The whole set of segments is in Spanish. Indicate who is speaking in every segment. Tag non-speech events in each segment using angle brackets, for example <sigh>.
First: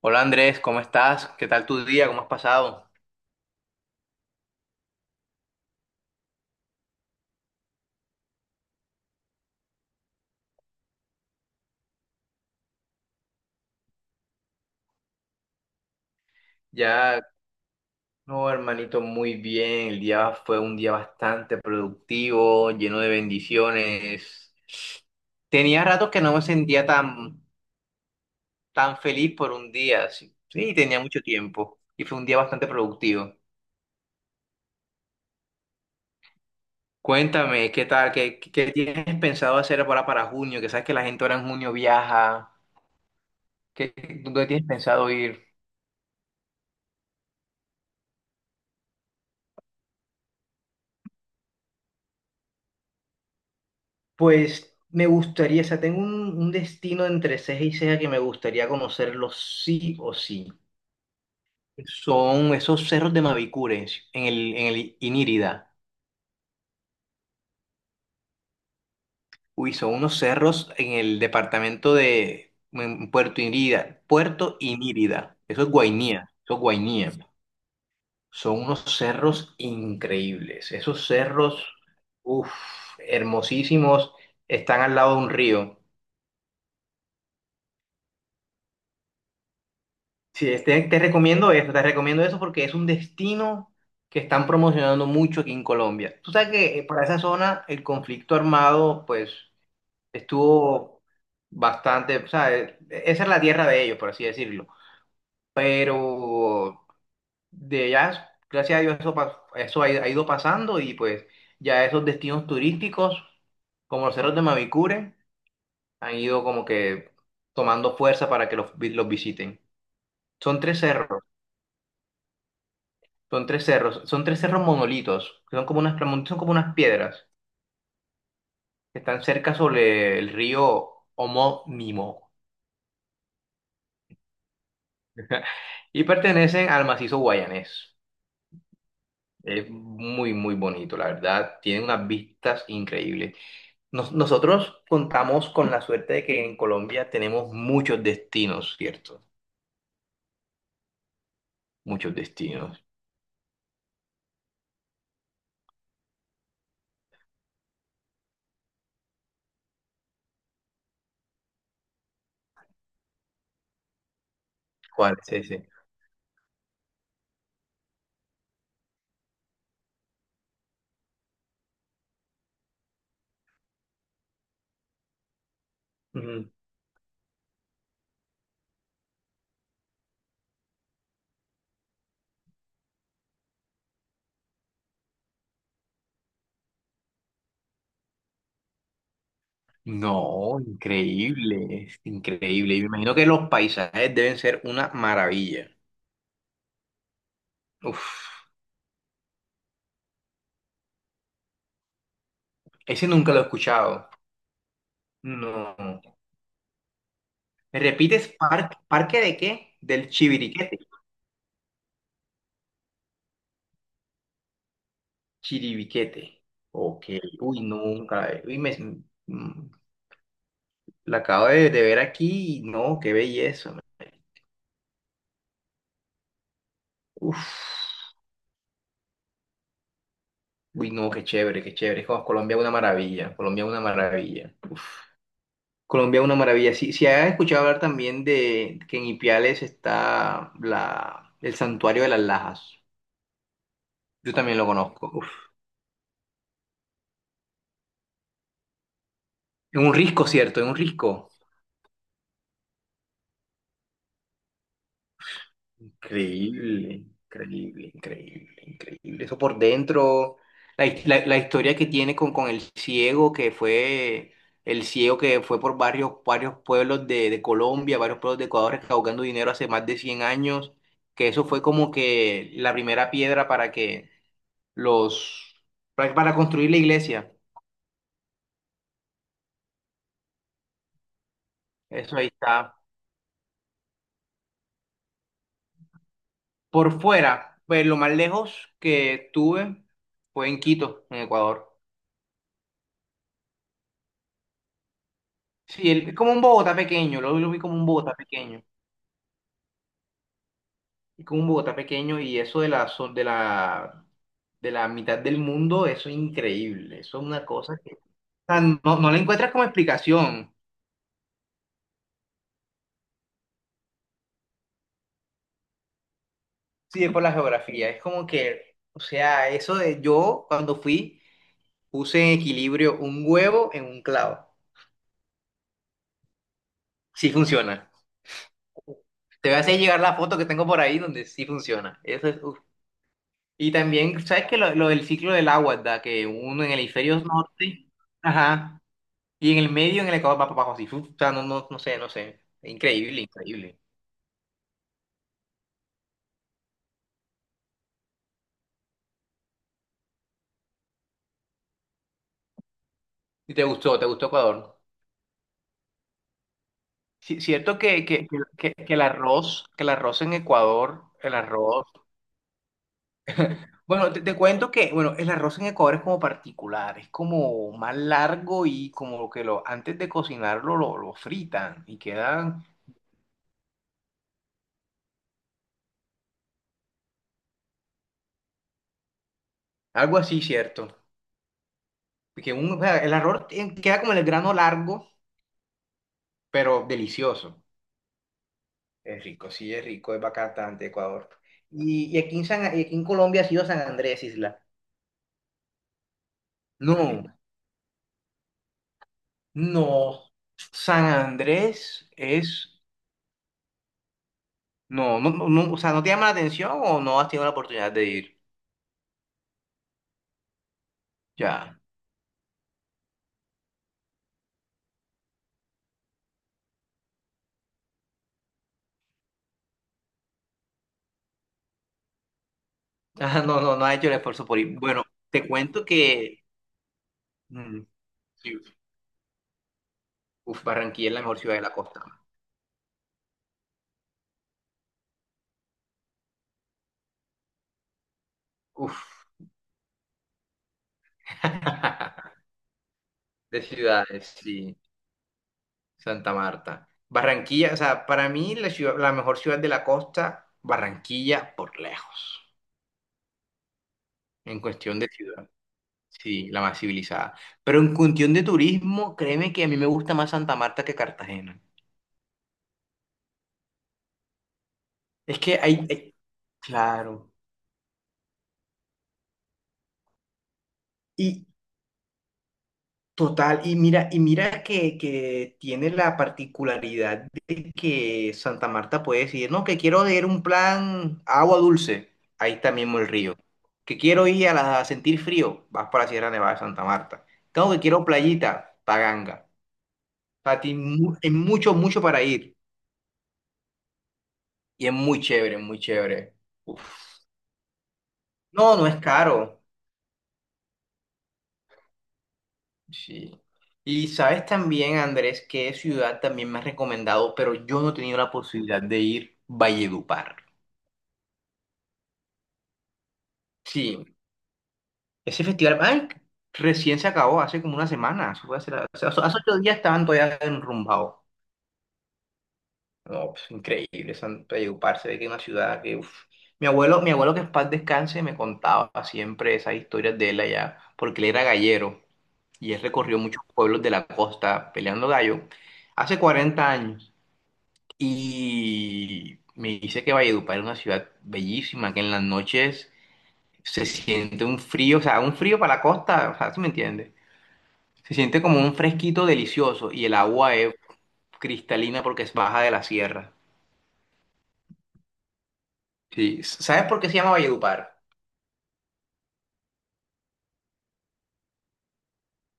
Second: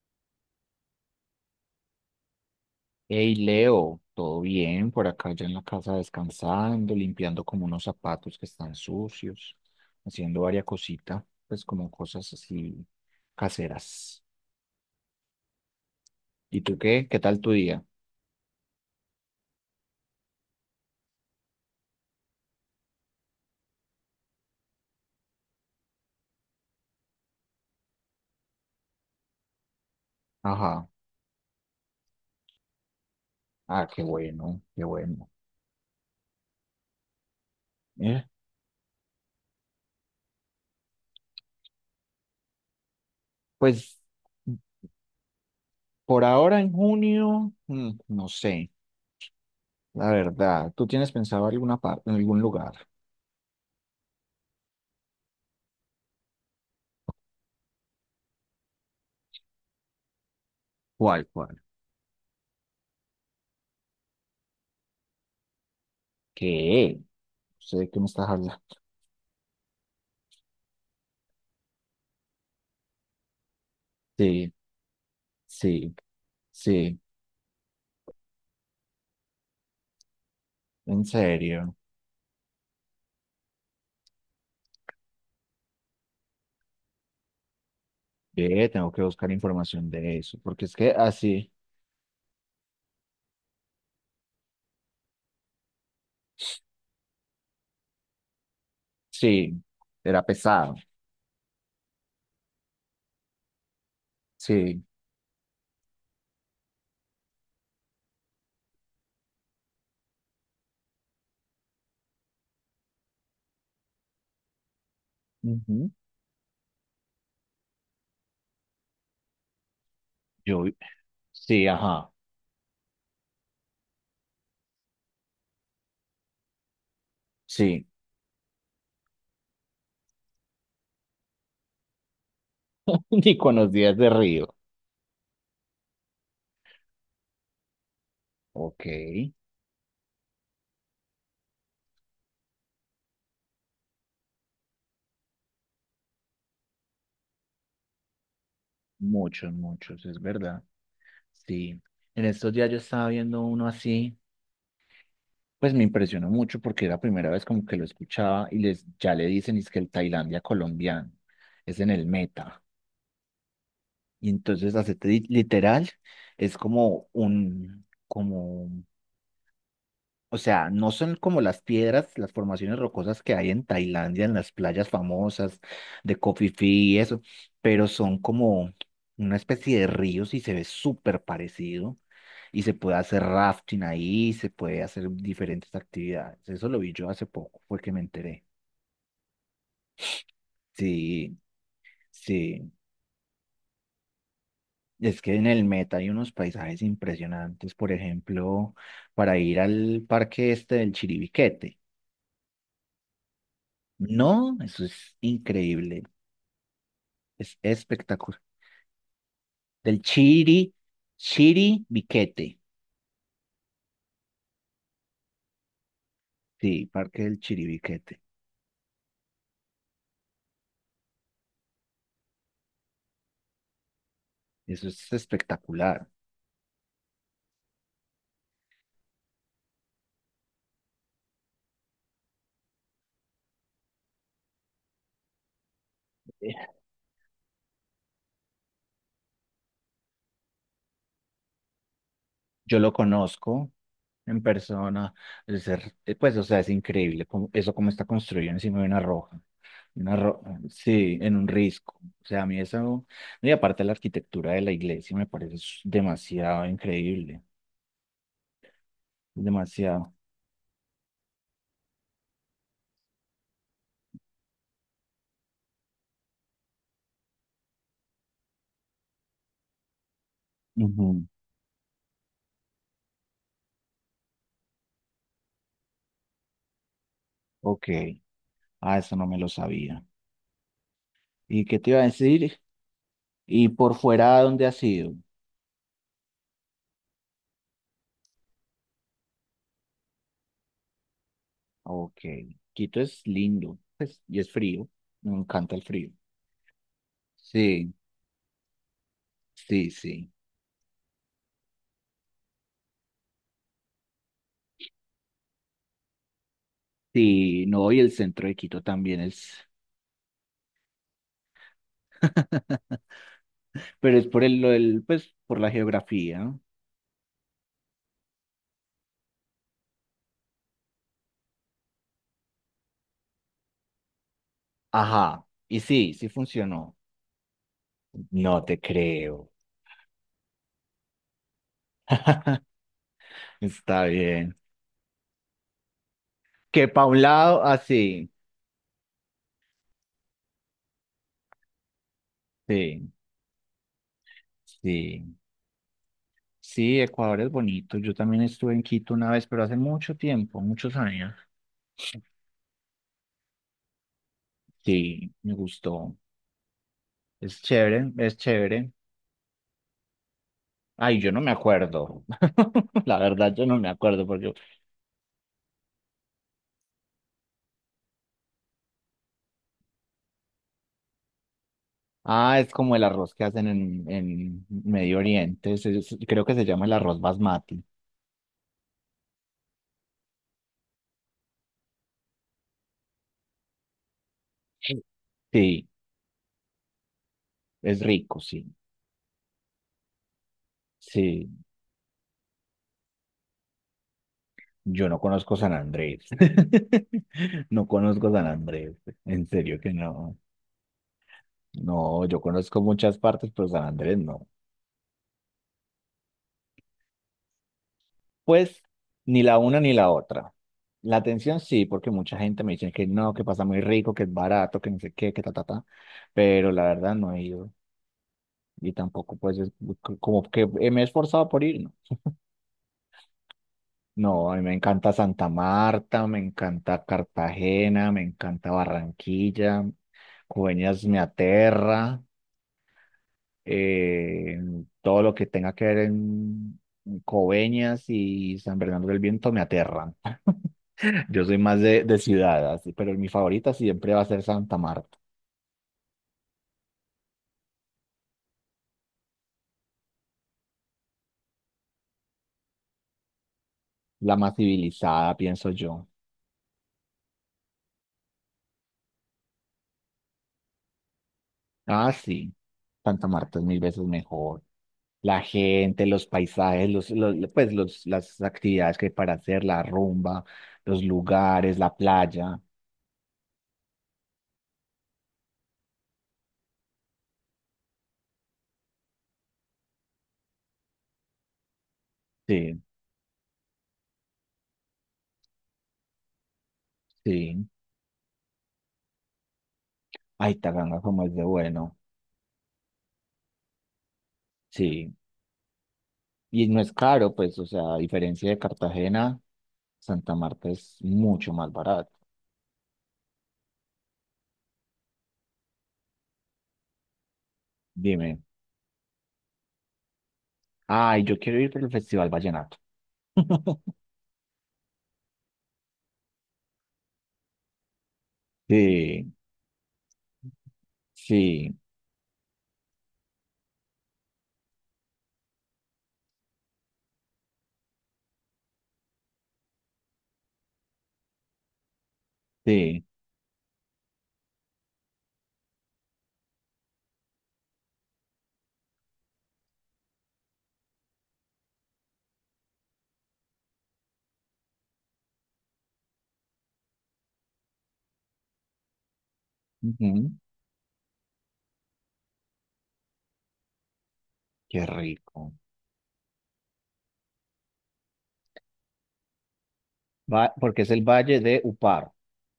Speaker 1: Hola Andrés, ¿cómo estás? ¿Qué tal tu día? ¿Cómo has pasado?
Speaker 2: Hey Leo, ¿todo bien? Por acá ya en la casa descansando, limpiando como unos zapatos que están sucios, haciendo varias cositas, pues como cosas así caseras. ¿Y tú qué? ¿Qué
Speaker 1: Ya,
Speaker 2: tal tu día?
Speaker 1: no, hermanito, muy bien. El día fue un día bastante productivo, lleno de bendiciones. Tenía rato que no me sentía tan feliz por un día. Sí, sí,
Speaker 2: Ajá.
Speaker 1: tenía mucho tiempo y fue un día bastante productivo.
Speaker 2: Ah, qué bueno, qué bueno.
Speaker 1: Cuéntame, ¿qué tal?
Speaker 2: Eh,
Speaker 1: ¿Qué tienes pensado hacer ahora para junio? Que sabes que la gente ahora en junio viaja. ¿Qué,
Speaker 2: Pues
Speaker 1: dónde tienes pensado ir?
Speaker 2: por ahora en junio, no sé, la verdad. ¿Tú tienes pensado alguna parte, en algún lugar?
Speaker 1: Pues me gustaría, o sea, tengo un destino entre ceja y ceja que me gustaría conocerlo sí o sí.
Speaker 2: ¿Cuál, cuál?
Speaker 1: Son esos cerros de Mavicure en el Inírida.
Speaker 2: ¿Qué? No sé de qué me estás hablando.
Speaker 1: Uy, son unos cerros en el departamento de en Puerto Inírida.
Speaker 2: Sí,
Speaker 1: Puerto Inírida. Eso es
Speaker 2: sí,
Speaker 1: Guainía. Eso es
Speaker 2: sí,
Speaker 1: Guainía. Son unos cerros increíbles.
Speaker 2: en
Speaker 1: Esos cerros,
Speaker 2: serio.
Speaker 1: uff, hermosísimos, están al lado de un río.
Speaker 2: Ve, tengo que buscar información de eso,
Speaker 1: Sí,
Speaker 2: porque es que así,
Speaker 1: te recomiendo eso porque es un destino que están promocionando mucho aquí en Colombia. Tú sabes que para esa zona el conflicto armado pues
Speaker 2: sí, era pesado,
Speaker 1: estuvo bastante, o sea, esa es la tierra de ellos, por así decirlo.
Speaker 2: sí.
Speaker 1: Pero de allá, gracias a Dios, eso, eso ha ido pasando y pues ya esos destinos turísticos como los cerros de Mavicure
Speaker 2: Ujú.
Speaker 1: han ido como que tomando fuerza para que los, los visiten. Son
Speaker 2: Yo,
Speaker 1: tres cerros.
Speaker 2: sí, ajá,
Speaker 1: Son tres cerros, son tres cerros monolitos, que son como unas, son como unas piedras
Speaker 2: sí.
Speaker 1: que están cerca sobre el río homónimo
Speaker 2: <laughs> Ni con los días de río.
Speaker 1: y pertenecen al macizo guayanés.
Speaker 2: Ok,
Speaker 1: Es muy, muy bonito, la verdad. Tiene unas vistas increíbles. Nosotros contamos con la suerte de que en Colombia tenemos muchos destinos, ¿cierto?
Speaker 2: muchos, muchos, es verdad. Sí.
Speaker 1: Muchos
Speaker 2: En estos días yo
Speaker 1: destinos.
Speaker 2: estaba viendo uno así, pues me impresionó mucho porque era la primera vez como que lo escuchaba y les, ya le dicen, es que el Tailandia colombiano es en el meta. Y entonces,
Speaker 1: ¿Cuál es ese?
Speaker 2: literal, es como un, como o sea, no son como las piedras, las formaciones rocosas que hay en Tailandia, en las playas famosas de Koh Phi
Speaker 1: Ujú.
Speaker 2: Phi y eso, pero son como una especie de ríos y se ve súper parecido. Y se puede hacer rafting ahí, se puede hacer diferentes actividades. Eso lo vi yo hace poco, fue que me enteré.
Speaker 1: No,
Speaker 2: Sí,
Speaker 1: increíble, es
Speaker 2: sí.
Speaker 1: increíble. Y me imagino que los paisajes deben ser una
Speaker 2: Es que en el
Speaker 1: maravilla.
Speaker 2: Meta hay unos paisajes impresionantes, por
Speaker 1: Uf.
Speaker 2: ejemplo, para ir al parque este del Chiribiquete.
Speaker 1: Ese nunca lo he escuchado.
Speaker 2: No, eso es increíble.
Speaker 1: No.
Speaker 2: Es
Speaker 1: ¿Me repites
Speaker 2: espectacular.
Speaker 1: parque, parque de qué?
Speaker 2: Del
Speaker 1: Del
Speaker 2: Chiri,
Speaker 1: Chiviriquete.
Speaker 2: Chiribiquete.
Speaker 1: Chiribiquete.
Speaker 2: Sí,
Speaker 1: Ok.
Speaker 2: Parque del
Speaker 1: Uy,
Speaker 2: Chiribiquete.
Speaker 1: nunca. Uy, me, mm, la acabo de ver aquí y no, qué belleza.
Speaker 2: Eso es espectacular.
Speaker 1: Uf. Uy, no, qué chévere, qué chévere. Jo, Colombia es una maravilla. Colombia es una maravilla. Colombia es una
Speaker 2: Eh,
Speaker 1: maravilla. Sí, si has escuchado hablar también de que en Ipiales está la, el santuario de las
Speaker 2: Yo
Speaker 1: Lajas.
Speaker 2: lo conozco
Speaker 1: Yo
Speaker 2: en
Speaker 1: también lo conozco.
Speaker 2: persona.
Speaker 1: Uf.
Speaker 2: Pues, o sea, es increíble eso como está construido encima de una roja.
Speaker 1: En un
Speaker 2: Una
Speaker 1: risco,
Speaker 2: ro-
Speaker 1: ¿cierto? En un
Speaker 2: sí,
Speaker 1: risco.
Speaker 2: en un risco. O sea, a mí eso, y aparte la arquitectura de la iglesia me parece demasiado
Speaker 1: Increíble,
Speaker 2: increíble.
Speaker 1: increíble, increíble, increíble. Eso por
Speaker 2: Demasiado.
Speaker 1: dentro, la, la historia que tiene con el ciego, que fue el ciego que fue por varios, varios pueblos de Colombia, varios pueblos de Ecuador, recaudando dinero hace más de 100 años,
Speaker 2: Ujú.
Speaker 1: que eso fue como que la primera piedra para que los, para construir la iglesia.
Speaker 2: Ok. Ah, eso no me lo sabía. ¿Y qué te iba a
Speaker 1: Eso ahí
Speaker 2: decir?
Speaker 1: está.
Speaker 2: Y por fuera, ¿a dónde has ido?
Speaker 1: Por fuera, pues lo más lejos que tuve fue en Quito, en Ecuador.
Speaker 2: Ok, Quito es lindo, pues, y es frío. Me encanta el
Speaker 1: Sí,
Speaker 2: frío.
Speaker 1: como un Bogotá pequeño, lo vi como un
Speaker 2: Sí,
Speaker 1: Bogotá pequeño,
Speaker 2: sí, sí.
Speaker 1: y como un Bogotá pequeño y eso de la, de la, de la mitad del mundo, eso es increíble, eso es una
Speaker 2: Sí,
Speaker 1: cosa
Speaker 2: no,
Speaker 1: que o
Speaker 2: y el centro de
Speaker 1: sea,
Speaker 2: Quito
Speaker 1: no, no le
Speaker 2: también
Speaker 1: encuentras
Speaker 2: es,
Speaker 1: como explicación,
Speaker 2: <laughs> pero es por el, lo del, pues, por la geografía.
Speaker 1: sí, es por la geografía, es como que, o sea, eso de yo cuando fui puse en equilibrio un huevo en un clavo,
Speaker 2: Ajá, y sí, sí funcionó.
Speaker 1: sí funciona.
Speaker 2: No te
Speaker 1: Te
Speaker 2: creo.
Speaker 1: voy a hacer llegar la foto que tengo por ahí donde sí funciona, eso es. Y
Speaker 2: Está
Speaker 1: también, ¿sabes qué?
Speaker 2: bien.
Speaker 1: Lo del ciclo del agua, ¿da? Que uno en el
Speaker 2: Que pa' un
Speaker 1: hemisferio
Speaker 2: lado,
Speaker 1: norte,
Speaker 2: así.
Speaker 1: ajá, y en el medio, en el Ecuador, va para abajo así. Uf, o sea, no, no, no sé, no sé.
Speaker 2: Sí,
Speaker 1: Increíble, increíble.
Speaker 2: sí. Sí, Ecuador es bonito. Yo también estuve en Quito una vez, pero hace mucho tiempo, muchos años.
Speaker 1: ¿Y te gustó? ¿Te gustó Ecuador?
Speaker 2: Sí, me gustó.
Speaker 1: Sí,
Speaker 2: Es
Speaker 1: cierto
Speaker 2: chévere, es chévere.
Speaker 1: que el arroz en Ecuador,
Speaker 2: Ay, yo
Speaker 1: el
Speaker 2: no me
Speaker 1: arroz.
Speaker 2: acuerdo. <laughs> La verdad, yo no me
Speaker 1: Bueno, te,
Speaker 2: acuerdo
Speaker 1: te
Speaker 2: porque...
Speaker 1: cuento que, bueno, el arroz en Ecuador es como particular, es como más largo y como que lo, antes de cocinarlo lo fritan y
Speaker 2: Ah,
Speaker 1: quedan
Speaker 2: es como el arroz que hacen en Medio Oriente. Creo que se llama el arroz basmati.
Speaker 1: algo así, ¿cierto? Que un, o sea, el arroz queda como el grano
Speaker 2: Sí.
Speaker 1: largo
Speaker 2: Sí,
Speaker 1: pero delicioso.
Speaker 2: es rico, sí.
Speaker 1: Es rico, sí, es rico, es bacán de Ecuador.
Speaker 2: Sí,
Speaker 1: Y aquí en y aquí en Colombia ha sido San Andrés, Isla.
Speaker 2: yo no conozco San Andrés.
Speaker 1: No,
Speaker 2: <laughs> No conozco San Andrés. En serio que
Speaker 1: no.
Speaker 2: no.
Speaker 1: San Andrés
Speaker 2: No, yo
Speaker 1: es.
Speaker 2: conozco muchas partes, pero San Andrés no.
Speaker 1: No, no, no, no, o sea, ¿no te llama la atención o no has tenido la oportunidad de ir?
Speaker 2: Pues ni la una ni la otra. La atención
Speaker 1: Ya. <laughs>
Speaker 2: sí, porque mucha gente me dice que no, que pasa muy rico, que es barato, que no sé qué, que ta, ta, ta. Pero la verdad no he ido. Y tampoco, pues, es como que me he esforzado por ir, ¿no?
Speaker 1: Ah, no, no, no ha hecho el esfuerzo
Speaker 2: No, a
Speaker 1: por
Speaker 2: mí me
Speaker 1: ir. Bueno,
Speaker 2: encanta
Speaker 1: te
Speaker 2: Santa
Speaker 1: cuento
Speaker 2: Marta, me
Speaker 1: que.
Speaker 2: encanta
Speaker 1: mm,
Speaker 2: Cartagena, me
Speaker 1: sí,
Speaker 2: encanta Barranquilla,
Speaker 1: uf,
Speaker 2: Cueñas
Speaker 1: Barranquilla es
Speaker 2: me
Speaker 1: la mejor ciudad de la costa.
Speaker 2: aterra. eh, todo lo que tenga que ver en Coveñas y San Bernardo del
Speaker 1: Uf,
Speaker 2: Viento me aterran. <laughs> Yo soy más de ciudad, así, pero mi
Speaker 1: de
Speaker 2: favorita siempre va a
Speaker 1: ciudades,
Speaker 2: ser
Speaker 1: sí.
Speaker 2: Santa Marta,
Speaker 1: Santa Marta. Barranquilla, o sea, para mí la mejor ciudad de la costa, Barranquilla por lejos,
Speaker 2: la más
Speaker 1: en cuestión de
Speaker 2: civilizada,
Speaker 1: ciudad.
Speaker 2: pienso yo.
Speaker 1: Sí, la más civilizada. Pero en cuestión de turismo, créeme que a mí me gusta más Santa Marta que Cartagena.
Speaker 2: Ah, sí, Santa Marta es mil veces mejor.
Speaker 1: Es
Speaker 2: La
Speaker 1: que
Speaker 2: gente, los paisajes,
Speaker 1: claro.
Speaker 2: pues los, las actividades que hay para hacer, la rumba, los
Speaker 1: Y
Speaker 2: lugares, la playa.
Speaker 1: total, y mira que tiene la particularidad de que Santa Marta puede decir, no, que quiero ir a un plan agua dulce, ahí está
Speaker 2: Sí,
Speaker 1: mismo el río. Que quiero ir a, a sentir frío, vas para la Sierra Nevada de Santa Marta.
Speaker 2: sí.
Speaker 1: Tengo que quiero playita, Paganga.
Speaker 2: Ay,
Speaker 1: Para ti
Speaker 2: Taganga, como
Speaker 1: es
Speaker 2: es de
Speaker 1: mucho,
Speaker 2: bueno.
Speaker 1: mucho para ir. Y es
Speaker 2: Sí.
Speaker 1: muy chévere, muy chévere.
Speaker 2: Y no es
Speaker 1: Uf.
Speaker 2: caro, pues, o sea, a diferencia de
Speaker 1: No, no es
Speaker 2: Cartagena,
Speaker 1: caro.
Speaker 2: Santa Marta es mucho más barato.
Speaker 1: Sí. Y sabes también, Andrés, qué ciudad también me has recomendado, pero yo no he tenido la
Speaker 2: Dime,
Speaker 1: posibilidad de ir, Valledupar.
Speaker 2: ay, yo quiero ir por el Festival Vallenato. <laughs>
Speaker 1: Sí, ese festival, ay, recién se acabó, hace como una semana, eso fue hace,
Speaker 2: Sí,
Speaker 1: hace 8 días estaban todavía enrumbados.
Speaker 2: sí,
Speaker 1: No, pues, increíble, San Valledupar, se ve que es una ciudad que, uf. Mi abuelo que en paz descanse me contaba siempre esas historias de él allá, porque él era gallero y él
Speaker 2: sí.
Speaker 1: recorrió muchos pueblos de la costa peleando gallo hace 40 años. Y me dice que Valledupar es una ciudad bellísima, que en las noches se siente un frío, o sea, un frío para la costa, o sea, ¿sí me entiendes? Se siente como un fresquito delicioso y el
Speaker 2: Ujú.
Speaker 1: agua es cristalina porque es baja de la sierra.
Speaker 2: Qué rico.
Speaker 1: Sí. ¿Sabes por qué se llama Valledupar?
Speaker 2: Va, porque es el Valle de Upar,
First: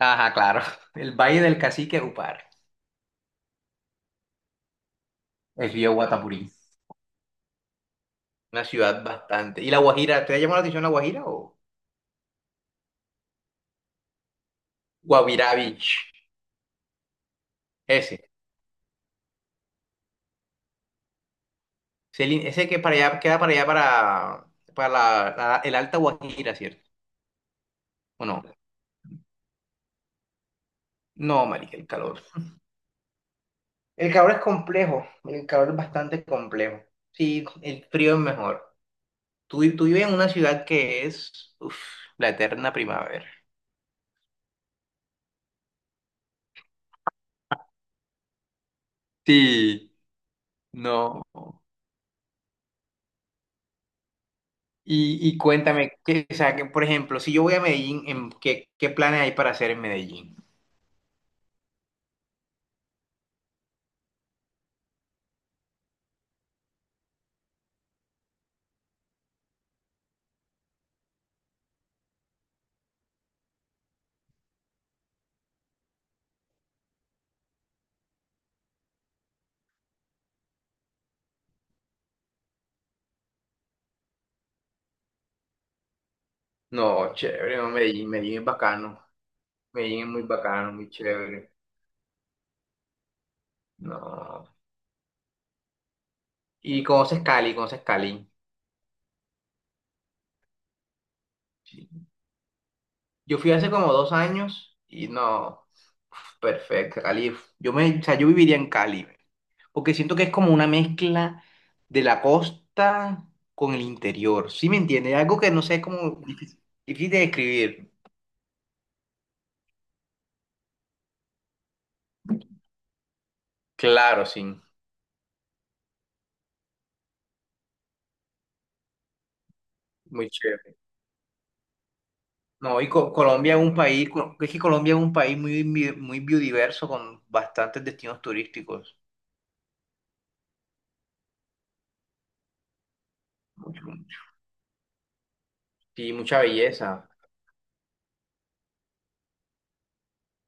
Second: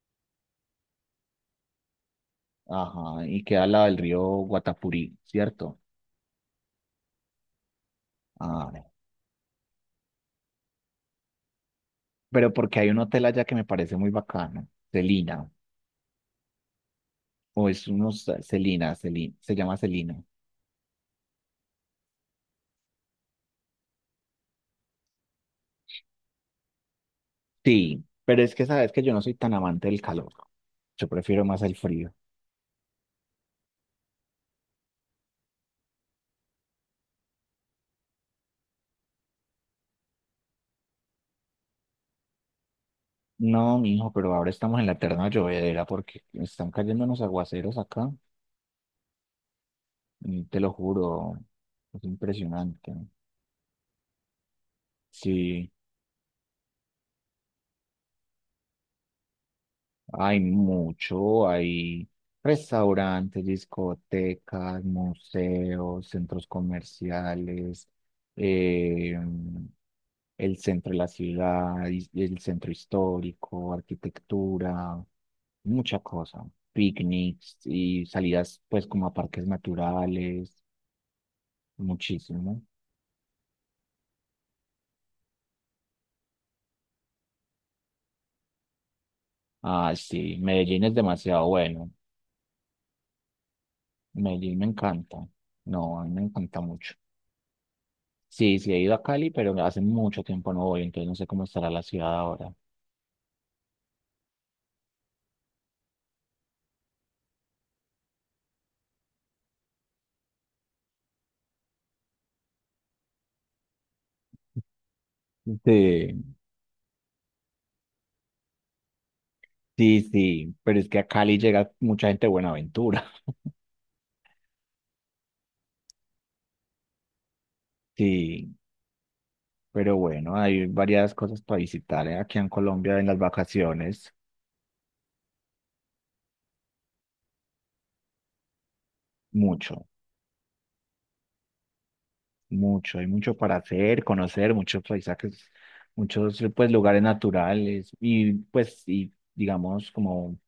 Speaker 1: Ajá, claro. <laughs> El Valle del Cacique Upar.
Speaker 2: ajá, y queda al lado del río Guatapurí,
Speaker 1: El
Speaker 2: ¿cierto?
Speaker 1: río Guatapurí. Una
Speaker 2: Ah,
Speaker 1: ciudad bastante. ¿Y La Guajira? ¿Te ha llamado la atención La Guajira o
Speaker 2: pero porque hay un hotel allá que me parece muy bacano, Celina,
Speaker 1: Guavirá Beach?
Speaker 2: o es unos
Speaker 1: Ese.
Speaker 2: Celina, Celina, se llama Celina.
Speaker 1: Ese, ese que para allá, queda para allá, para el Alta Guajira, ¿cierto?
Speaker 2: Sí,
Speaker 1: ¿O
Speaker 2: pero
Speaker 1: no?
Speaker 2: es que sabes que yo no soy tan amante del calor. Yo prefiero
Speaker 1: No,
Speaker 2: más el
Speaker 1: marica, el
Speaker 2: frío.
Speaker 1: calor. El calor es complejo, el calor es bastante complejo. Sí, el frío es mejor. Tú, tú vives en una ciudad que es, uf, la eterna primavera.
Speaker 2: No, mijo, pero ahora estamos en la eterna llovedera porque están cayendo unos aguaceros acá.
Speaker 1: Sí,
Speaker 2: Y te lo
Speaker 1: no.
Speaker 2: juro, es impresionante.
Speaker 1: Y
Speaker 2: Sí,
Speaker 1: cuéntame, que, o sea, que, por ejemplo, si yo voy a Medellín, ¿en ¿qué, qué planes hay para hacer en Medellín?
Speaker 2: hay mucho, hay restaurantes, discotecas, museos, centros comerciales, eh, el centro de la ciudad, y el centro histórico, arquitectura, mucha cosa, picnics y salidas pues como a parques naturales, muchísimo.
Speaker 1: No, chévere, no, Medellín, Medellín es bacano.
Speaker 2: Ah,
Speaker 1: Medellín es muy
Speaker 2: sí,
Speaker 1: bacano,
Speaker 2: Medellín
Speaker 1: muy
Speaker 2: es demasiado
Speaker 1: chévere.
Speaker 2: bueno,
Speaker 1: No.
Speaker 2: Medellín me encanta, no, a mí me encanta
Speaker 1: Y
Speaker 2: mucho.
Speaker 1: conoces Cali, conoces Cali.
Speaker 2: Sí, sí, he ido a Cali, pero hace mucho tiempo no voy, entonces no sé cómo estará la
Speaker 1: Sí.
Speaker 2: ciudad ahora.
Speaker 1: Yo fui hace como 2 años y no, uf, perfecto, Cali. Uf. Yo me, o sea, yo viviría en Cali, porque siento que es como una mezcla de la costa con el interior. ¿Sí me entiendes? Algo que no sé, es como
Speaker 2: Sí,
Speaker 1: difícil, difícil de describir.
Speaker 2: sí, sí, pero es que a Cali llega mucha gente de Buenaventura. <laughs>
Speaker 1: Claro, sí,
Speaker 2: Sí, pero
Speaker 1: muy
Speaker 2: bueno, hay
Speaker 1: chévere.
Speaker 2: varias cosas para visitar, ¿eh? Aquí en
Speaker 1: No, y
Speaker 2: Colombia en las
Speaker 1: Colombia es un país,
Speaker 2: vacaciones,
Speaker 1: es que Colombia es un país muy, muy biodiverso con bastantes destinos turísticos.
Speaker 2: mucho, mucho, hay mucho para
Speaker 1: Mucho,
Speaker 2: hacer,
Speaker 1: mucho.
Speaker 2: conocer, muchos paisajes,
Speaker 1: Sí,
Speaker 2: muchos
Speaker 1: mucha
Speaker 2: pues lugares
Speaker 1: belleza.
Speaker 2: naturales y pues y digamos como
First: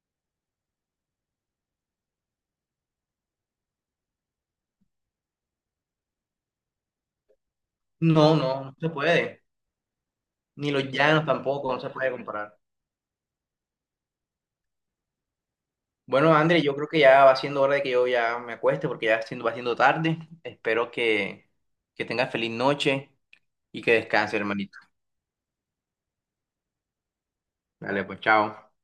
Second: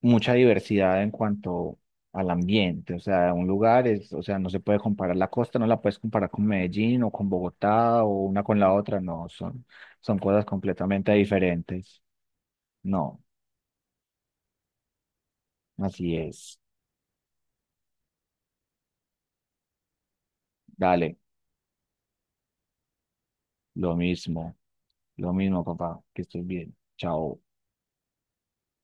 Speaker 2: mucha diversidad en cuanto al ambiente, o sea, un lugar es, o sea, no se puede comparar la costa, no la puedes comparar con Medellín o con Bogotá o
Speaker 1: No,
Speaker 2: una con
Speaker 1: no,
Speaker 2: la
Speaker 1: no se
Speaker 2: otra, no,
Speaker 1: puede.
Speaker 2: son, son cosas
Speaker 1: Ni los
Speaker 2: completamente
Speaker 1: llanos tampoco, no se
Speaker 2: diferentes.
Speaker 1: puede comparar.
Speaker 2: No, así
Speaker 1: Bueno,
Speaker 2: es.
Speaker 1: André, yo creo que ya va siendo hora de que yo ya me acueste porque ya siendo, va siendo tarde. Espero
Speaker 2: Dale,
Speaker 1: que tengas feliz noche y que
Speaker 2: lo
Speaker 1: descanses
Speaker 2: mismo,
Speaker 1: hermanito.
Speaker 2: lo mismo, papá, que estés bien. Chao.
Speaker 1: Dale, pues chao.